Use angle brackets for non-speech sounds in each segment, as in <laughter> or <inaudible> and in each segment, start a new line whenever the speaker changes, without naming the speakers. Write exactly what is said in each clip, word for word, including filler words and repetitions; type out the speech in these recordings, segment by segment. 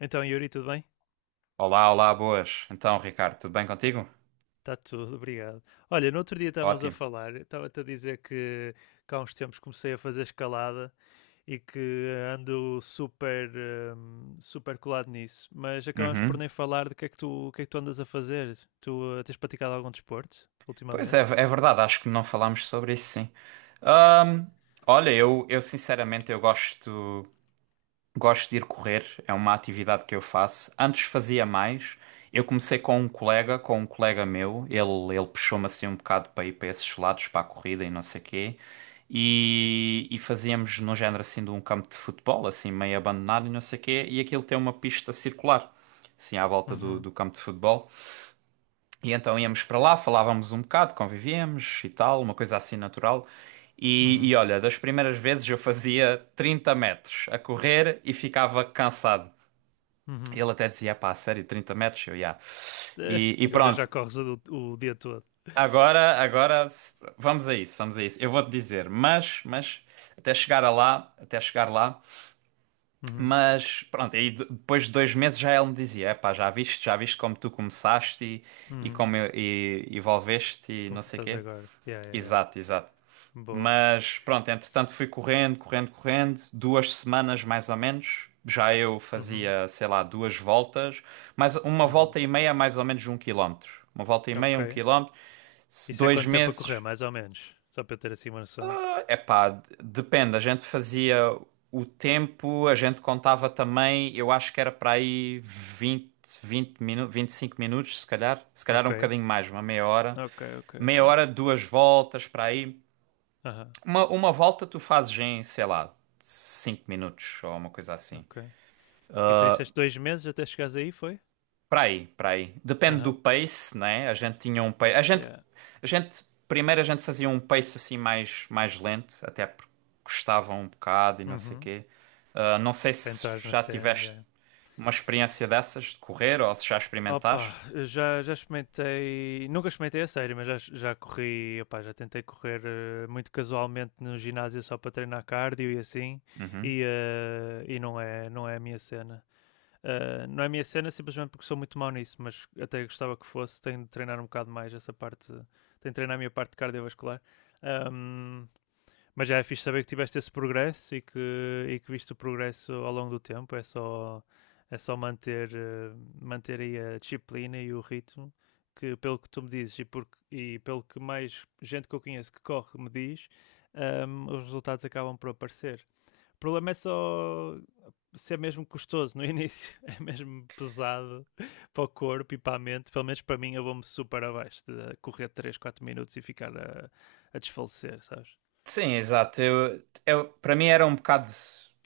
Então, Yuri, tudo bem?
Olá, olá, boas. Então, Ricardo, tudo bem contigo?
Está tudo, obrigado. Olha, no outro dia estávamos a
Ótimo.
falar, estava-te a dizer que, que há uns tempos comecei a fazer escalada e que ando super, hum, super colado nisso, mas acabamos por
Uhum.
nem falar do que é que tu, o que é que tu andas a fazer. Tu eh, tens praticado algum desporto
Pois é,
ultimamente?
é verdade, acho que não falámos sobre isso, sim. Ahm, Olha, eu, eu sinceramente eu gosto. Gosto de ir correr, é uma atividade que eu faço. Antes fazia mais. Eu comecei com um colega, com um colega meu. Ele, ele puxou-me assim um bocado para ir para esses lados, para a corrida e não sei quê. E, e fazíamos no género assim de um campo de futebol, assim meio abandonado e não sei quê. E aquilo tem uma pista circular, assim à volta do,
Uhum,
do campo de futebol. E então íamos para lá, falávamos um bocado, convivíamos e tal, uma coisa assim natural. E, e
uhum,
olha, das primeiras vezes eu fazia trinta metros a correr e ficava cansado.
uhum.
Ele até
<laughs>
dizia, pá, sério, trinta metros? Eu, já.
Eh,
E,
e
e
agora já
pronto,
corres o, o dia todo.
agora, agora s- vamos a isso, vamos a isso. Eu vou-te dizer, mas, mas, até chegar a lá, até chegar lá,
Uhum,
mas pronto, aí de- depois de dois meses já ele me dizia, é pá, já viste, já viste como tu começaste e, e
uhum.
como eu- e, e evolveste e não
Como tu
sei
estás
quê.
agora. Yeah, yeah, yeah.
Exato, exato.
Boa.
Mas pronto, entretanto fui correndo, correndo, correndo, duas semanas mais ou menos. Já eu
Uhum,
fazia, sei lá, duas voltas, mas uma
uhum.
volta e meia, mais ou menos de um quilómetro. Uma volta e meia,
Ok,
um quilómetro. Se
isso é
Dois
quanto tempo a correr,
meses,
mais ou menos? Só para eu ter assim uma noção.
epá, d- depende. A gente fazia o tempo, a gente contava também, eu acho que era para aí vinte, vinte minutos, vinte e cinco minutos, se calhar. Se calhar
Ok,
um bocadinho mais, uma meia hora.
ok, ok, ok.
Meia hora, duas voltas para aí.
Aham,
Uma, uma volta tu fazes em, sei lá, cinco minutos ou uma coisa
uh-huh.
assim.
Ok. E tu disseste dois meses até chegares aí, foi?
Para aí, para aí. Depende do
Aham,
pace, né? A gente tinha um pace. A
uh-huh.
gente,
Yeah.
a gente, primeiro a gente fazia um pace assim mais, mais lento, até porque custava um bocado e não sei o
Uhum.
quê. Ah, não sei
Para entrares
se
na
já
cena,
tiveste
yeah.
uma experiência dessas de correr ou se já
Opa,
experimentaste.
eu já, já experimentei, nunca experimentei a sério, mas já, já corri, opá, já tentei correr eh, muito casualmente no ginásio só para treinar cardio e assim,
Uhum.
e, eh, e não é, não é a minha cena. Uh, não é a minha cena simplesmente porque sou muito mau nisso, mas até gostava que fosse. Tenho de treinar um bocado mais essa parte, tenho de treinar a minha parte cardiovascular. Um, mas já é fixe saber que tiveste esse progresso e que, e que viste o progresso ao longo do tempo. É só, é só manter, uh, manter aí a disciplina e o ritmo, que pelo que tu me dizes e, porque, e pelo que mais gente que eu conheço que corre me diz, um, os resultados acabam por aparecer. O problema é só ser mesmo custoso no <laughs> início, é mesmo pesado para o corpo e para a mente. Pelo menos para mim, eu vou-me super abaixo de correr três quatro minutos e ficar a, a desfalecer, sabes?
Sim, exato. Eu, é- para mim era um bocado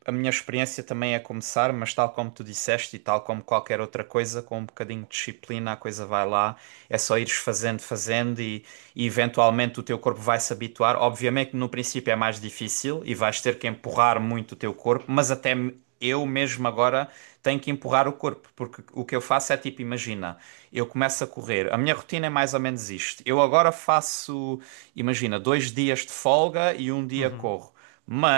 a minha experiência também a começar, mas tal como tu disseste e tal como qualquer outra coisa, com um bocadinho de disciplina a coisa vai lá, é só ires fazendo, fazendo e, e eventualmente o teu corpo vai se habituar. Obviamente que no princípio é mais difícil e vais ter que empurrar muito o teu corpo, mas até me- eu mesmo agora tenho que empurrar o corpo, porque o que eu faço é tipo, imagina, eu começo a correr, a minha rotina é mais ou menos isto. Eu agora faço, imagina, dois dias de folga e um dia
Uhum.
corro.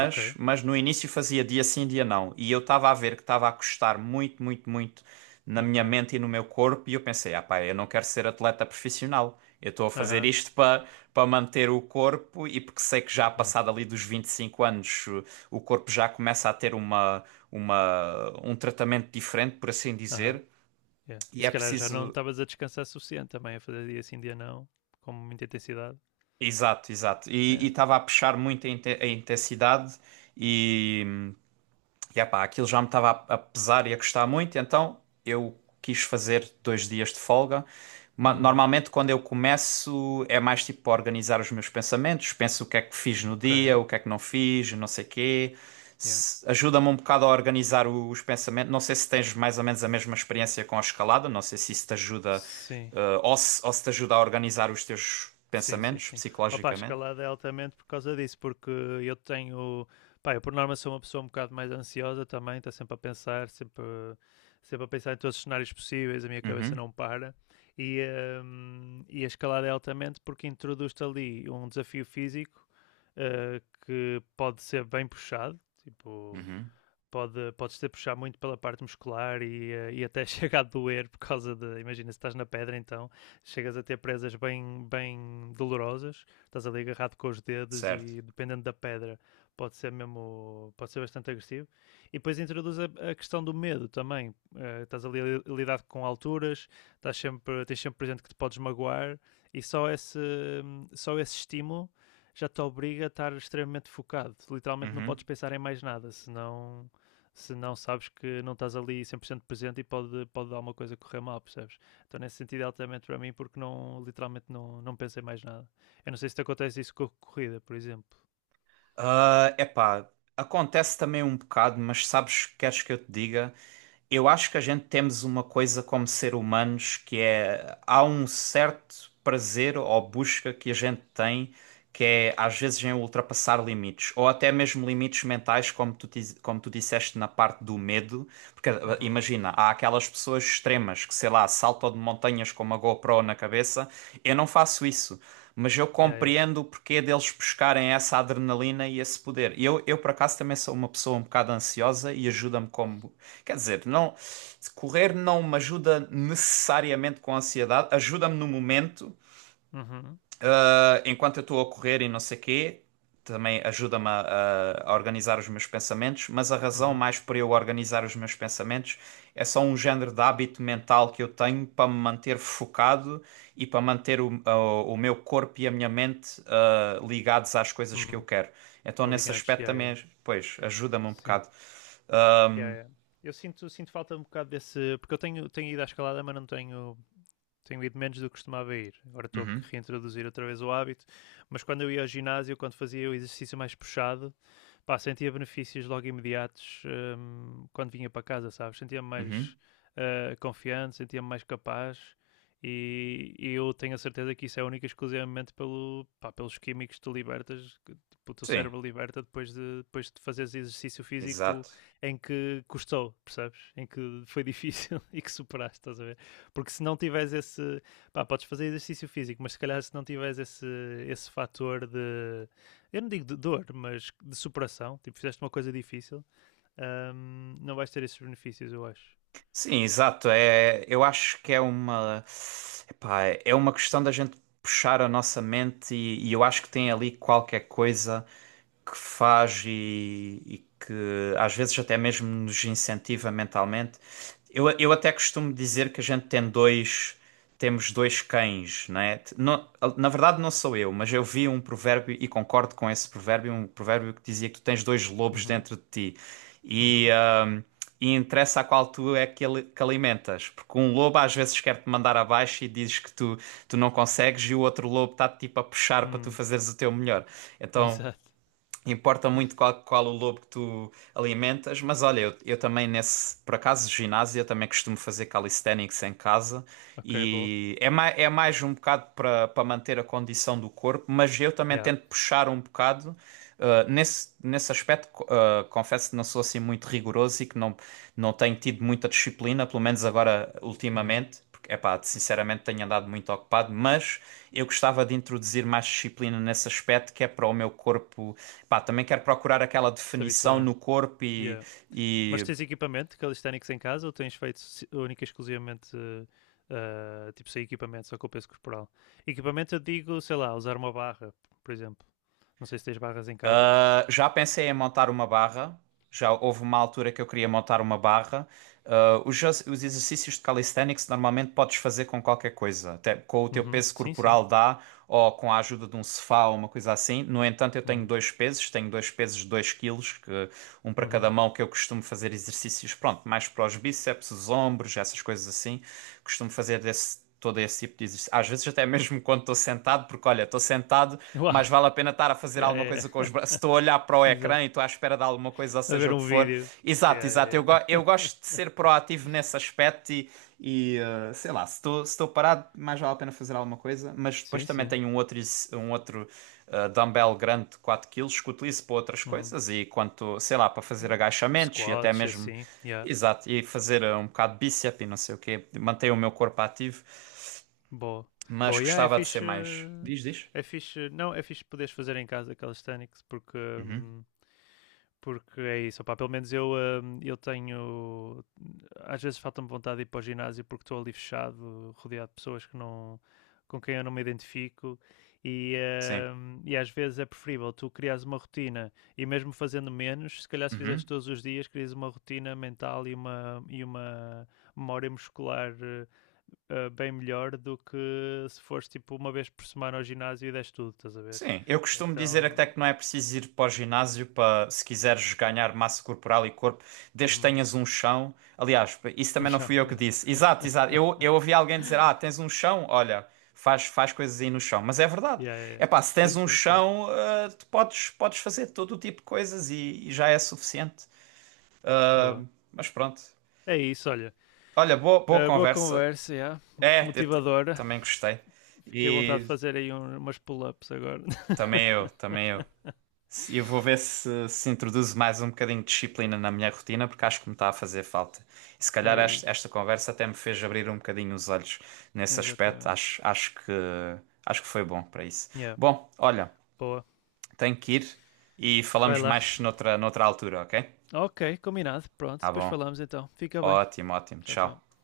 Ok,
mas no início fazia dia sim, dia não. E eu estava a ver que estava a custar muito, muito, muito na minha
ok.
mente e no meu corpo. E eu pensei, ah pá, eu não quero ser atleta profissional. Eu estou a fazer
Aham,
isto para para manter o corpo e porque sei que já
uhum. Yeah,
passado ali dos vinte e cinco anos, uh, o corpo já começa a ter uma, uma, um tratamento diferente, por assim
aham,
dizer.
yeah. E
E é
se calhar já não
preciso.
estavas a descansar suficiente também, a fazer dia sim, dia não, com muita intensidade.
Exato, exato. E e
Yeah.
estava a puxar muito a inte- a intensidade e. E epá, aquilo já me estava a a pesar e a custar muito, então eu quis fazer dois dias de folga. Ma-
Uhum.
Normalmente, quando eu começo, é mais tipo para organizar os meus pensamentos. Penso o que é que fiz no
Ok.
dia, o que é que não fiz, não sei quê.
Yeah.
Se- Ajuda-me um bocado a organizar o- os pensamentos. Não sei se tens mais ou menos a mesma
Bom.
experiência com a escalada, não sei se isso te ajuda,
Sim.
eh, ou se, ou se te ajuda a organizar os teus
Sim, sim,
pensamentos
sim. Opa, a
psicologicamente.
escalada é altamente por causa disso, porque eu tenho. Pá, eu por norma sou uma pessoa um bocado mais ansiosa também, está sempre a pensar, sempre, sempre a pensar em todos os cenários possíveis, a minha cabeça
Uhum,
não para. E, hum, e a escalada é altamente porque introduz-te ali um desafio físico eh, que pode ser bem puxado, tipo
uhum,
pode, podes ter puxar muito pela parte muscular e, eh, e até <laughs> chega a doer por causa de. Imagina, se estás na pedra, então chegas a ter presas bem, bem dolorosas, estás ali agarrado com os dedos
certo.
e dependendo da pedra, pode ser mesmo. Pode ser bastante agressivo. E depois introduz a, a questão do medo também. Eh, estás ali a lidar com alturas, estás sempre, tens sempre presente que te podes magoar e só esse, só esse estímulo. Já te obriga a estar extremamente focado. Literalmente não podes
Uhum.
pensar em mais nada, senão se não sabes que não estás ali cem por cento presente e pode, pode dar uma coisa a correr mal, percebes? Então, nesse sentido, é altamente para mim, porque não, literalmente não, não pensei mais nada. Eu não sei se te acontece isso com a corrida, por exemplo.
Ah, epá, acontece também um bocado, mas sabes, queres que eu te diga? Eu acho que a gente temos uma coisa como ser humanos que é há um certo prazer ou busca que a gente tem que é às vezes em ultrapassar limites ou até mesmo limites mentais como tu diz- como tu disseste na parte do medo porque eh,
Uhum.
imagina há aquelas pessoas extremas que sei lá saltam de montanhas com uma GoPro na cabeça, eu não faço isso, mas eu
Yeah, yeah.
compreendo o porquê deles buscarem essa adrenalina e esse poder. Eu, eu por acaso, também sou uma pessoa um bocado ansiosa e ajuda-me como. Quer dizer, não, correr não me ajuda necessariamente com a ansiedade, ajuda-me no momento,
Uhum.
ah, enquanto eu estou a correr e não sei quê, também ajuda-me a, a- organizar os meus pensamentos, mas a razão
Uhum.
mais para eu organizar os meus pensamentos é só um género de hábito mental que eu tenho para me manter focado e para manter o, o- o meu corpo e a minha mente, ah, ligados às coisas que eu
Uhum.
quero. Então, nesse
Aligantes,
aspecto
yeah, yeah.
também, pois, ajuda-me um
Sim.
bocado.
Yeah, yeah. Eu sinto, sinto falta um bocado desse. Porque eu tenho, tenho ido à escalada, mas não tenho. Tenho ido menos do que costumava ir. Agora estou a
Uhum,
reintroduzir outra vez o hábito. Mas quando eu ia ao ginásio, quando fazia o exercício mais puxado, pá, sentia benefícios logo imediatos hum, quando vinha para casa, sabes? Sentia-me
uhum.
mais ah, confiante, sentia-me mais capaz e, e eu tenho a certeza que isso é única e exclusivamente pelo, pá, pelos químicos que tu libertas, que tipo, o teu
Sim,
cérebro liberta depois de, depois de fazeres exercício físico
exato.
em que custou, percebes? Em que foi difícil <laughs> e que superaste, estás a ver? Porque se não tiveres esse, pá, podes fazer exercício físico, mas se calhar se não tiveres esse, esse fator de eu não digo de dor, mas de superação. Tipo, fizeste uma coisa difícil, hum, não vais ter esses benefícios, eu acho.
Sim, exato. É, eu acho que é uma, epá, é uma questão da gente puxar a nossa mente e, e eu acho que tem ali qualquer coisa que faz e, e que às vezes até mesmo nos incentiva mentalmente. Eu, eu até costumo dizer que a gente tem dois, temos dois cães, né? Não- na verdade, não sou eu, mas eu vi um provérbio e concordo com esse provérbio, um provérbio que dizia que tu tens dois lobos
Uhum,
dentro de ti. E,
uhum,
hum, e interessa a qual tu é que, ele- que alimentas. Porque um lobo às vezes quer-te mandar abaixo e dizes que tu, tu não consegues, e o outro lobo está-te tipo a puxar para tu
hum,
fazeres o teu melhor.
<laughs>
Então
exato.
importa muito qual, qual o lobo que tu alimentas. Mas olha, eu, eu também nesse, por acaso, ginásio, eu também costumo fazer calisthenics em casa
Ok, boa.
e é, mai, é mais um bocado para para manter a condição do corpo, mas eu também
Yeah.
tento puxar um bocado. Uh, nesse, nesse aspecto, co- uh, confesso que não sou assim muito rigoroso e que não, não tenho tido muita disciplina, pelo menos agora
Uhum.
ultimamente, porque, epá, sinceramente tenho andado muito ocupado, mas eu gostava de introduzir mais disciplina nesse aspecto que é para o meu corpo. Pá, também quero procurar aquela
Se
definição
habituar.
no corpo e,
Yeah. Mas
e,
tens equipamento calisthenics em casa ou tens feito si- única e exclusivamente eh, ah, tipo sem equipamento, só com o peso corporal? Equipamento eu digo, sei lá, usar uma barra, por exemplo. Não sei se tens barras em casa.
ah, Já pensei em montar uma barra. Já houve uma altura que eu queria montar uma barra. Ah, os, ex- os exercícios de calisthenics normalmente podes fazer com qualquer coisa, até com o teu
Uhum.
peso
Sim, sim.
corporal dá, ou com a ajuda de um sofá ou uma coisa assim. No entanto, eu tenho
Uhum.
dois pesos, tenho dois pesos de dois quilos, que- um para cada
Uhum.
mão, que eu costumo fazer exercícios, pronto, mais para os bíceps, os ombros, essas coisas assim. Costumo fazer desse esse, todo esse tipo de exercício. Às vezes até mesmo quando estou sentado, porque olha, estou sentado,
Uau!
mas
<laughs>
vale a pena estar a fazer
Yeah,
alguma
yeah,
coisa com os braços. Se
yeah.
Estou a olhar para o
<laughs>
ecrã
Exato.
e estou à espera de alguma coisa, ou
A
seja
ver
o que
um
for.
vídeo.
Exato,
Yeah,
exato. Eu,
yeah,
go- eu gosto de
yeah. <laughs>
ser proativo nesse aspecto e, e, eh, sei lá, se estou, se estou parado, mais vale a pena fazer alguma coisa. Mas depois
Sim,
também
sim.
tenho um outro, ex- um outro eh, dumbbell grande de quatro quilos que utilizo para outras
Uhum.
coisas e quanto, sei lá, para fazer
Tipo
agachamentos e até
squats,
mesmo.
assim. Yeah.
Exato, e fazer, eh, um bocado de bíceps e não sei o quê, manter o meu corpo ativo,
Boa.
mas
Boa, yeah, é
gostava de ser
fixe.
mais. Diz, diz?
É fixe. Não, é fixe poderes fazer em casa calisthenics porque.
Uhum.
hum, Porque é isso, opá, pelo menos eu, hum, eu tenho. Às vezes falta-me vontade de ir para o ginásio porque estou ali fechado, rodeado de pessoas que não, com quem eu não me identifico. E,
Sim.
hum, e às vezes é preferível tu criares uma rotina e, mesmo fazendo menos, se calhar se fizeste
Uhum.
todos os dias, crias uma rotina mental e uma, e uma memória muscular eh, eh, bem melhor do que se fores tipo uma vez por semana ao ginásio e deste tudo, estás a ver?
Sim. Eu costumo dizer até
Então,
que não é preciso ir para o ginásio para, se quiseres ganhar massa corporal e corpo, desde que
uhum,
tenhas um chão. Aliás, isso
<laughs> um
também não
chão,
fui eu que
yeah.
disse. Exato, exato. Eu, eu ouvi alguém dizer: ah,
<laughs>
tens um chão? Olha, faz, faz coisas aí no chão, mas é verdade.
Yeah, yeah, yeah.
É pá, se tens
Sim,
um
sim, sim.
chão, ah, tu podes, podes fazer todo o tipo de coisas e, e já é suficiente. Ah,
Boa.
mas pronto.
É isso, olha.
Olha, boa, boa
Uh, boa
conversa.
conversa, yeah. <laughs>
É, eu te-
Motivadora.
também gostei.
Fiquei à vontade de
E
fazer aí um- umas pull-ups agora.
também eu, também eu.
<laughs>
E eu vou ver se, se introduzo mais um bocadinho de disciplina na minha rotina, porque acho que me está a fazer falta. E se calhar
É
esta, esta
isso.
conversa até me fez abrir um bocadinho os olhos nesse aspecto.
Exatamente.
Acho, acho que, acho que foi bom para isso.
Yeah,
Bom, olha,
boa.
tenho que ir e
Vai
falamos
lá.
mais noutra, noutra altura, ok?
Ok, combinado. Pronto,
Tá
depois
bom.
falamos então. Fica bem.
Ótimo, ótimo.
Tchau,
Tchau.
tchau.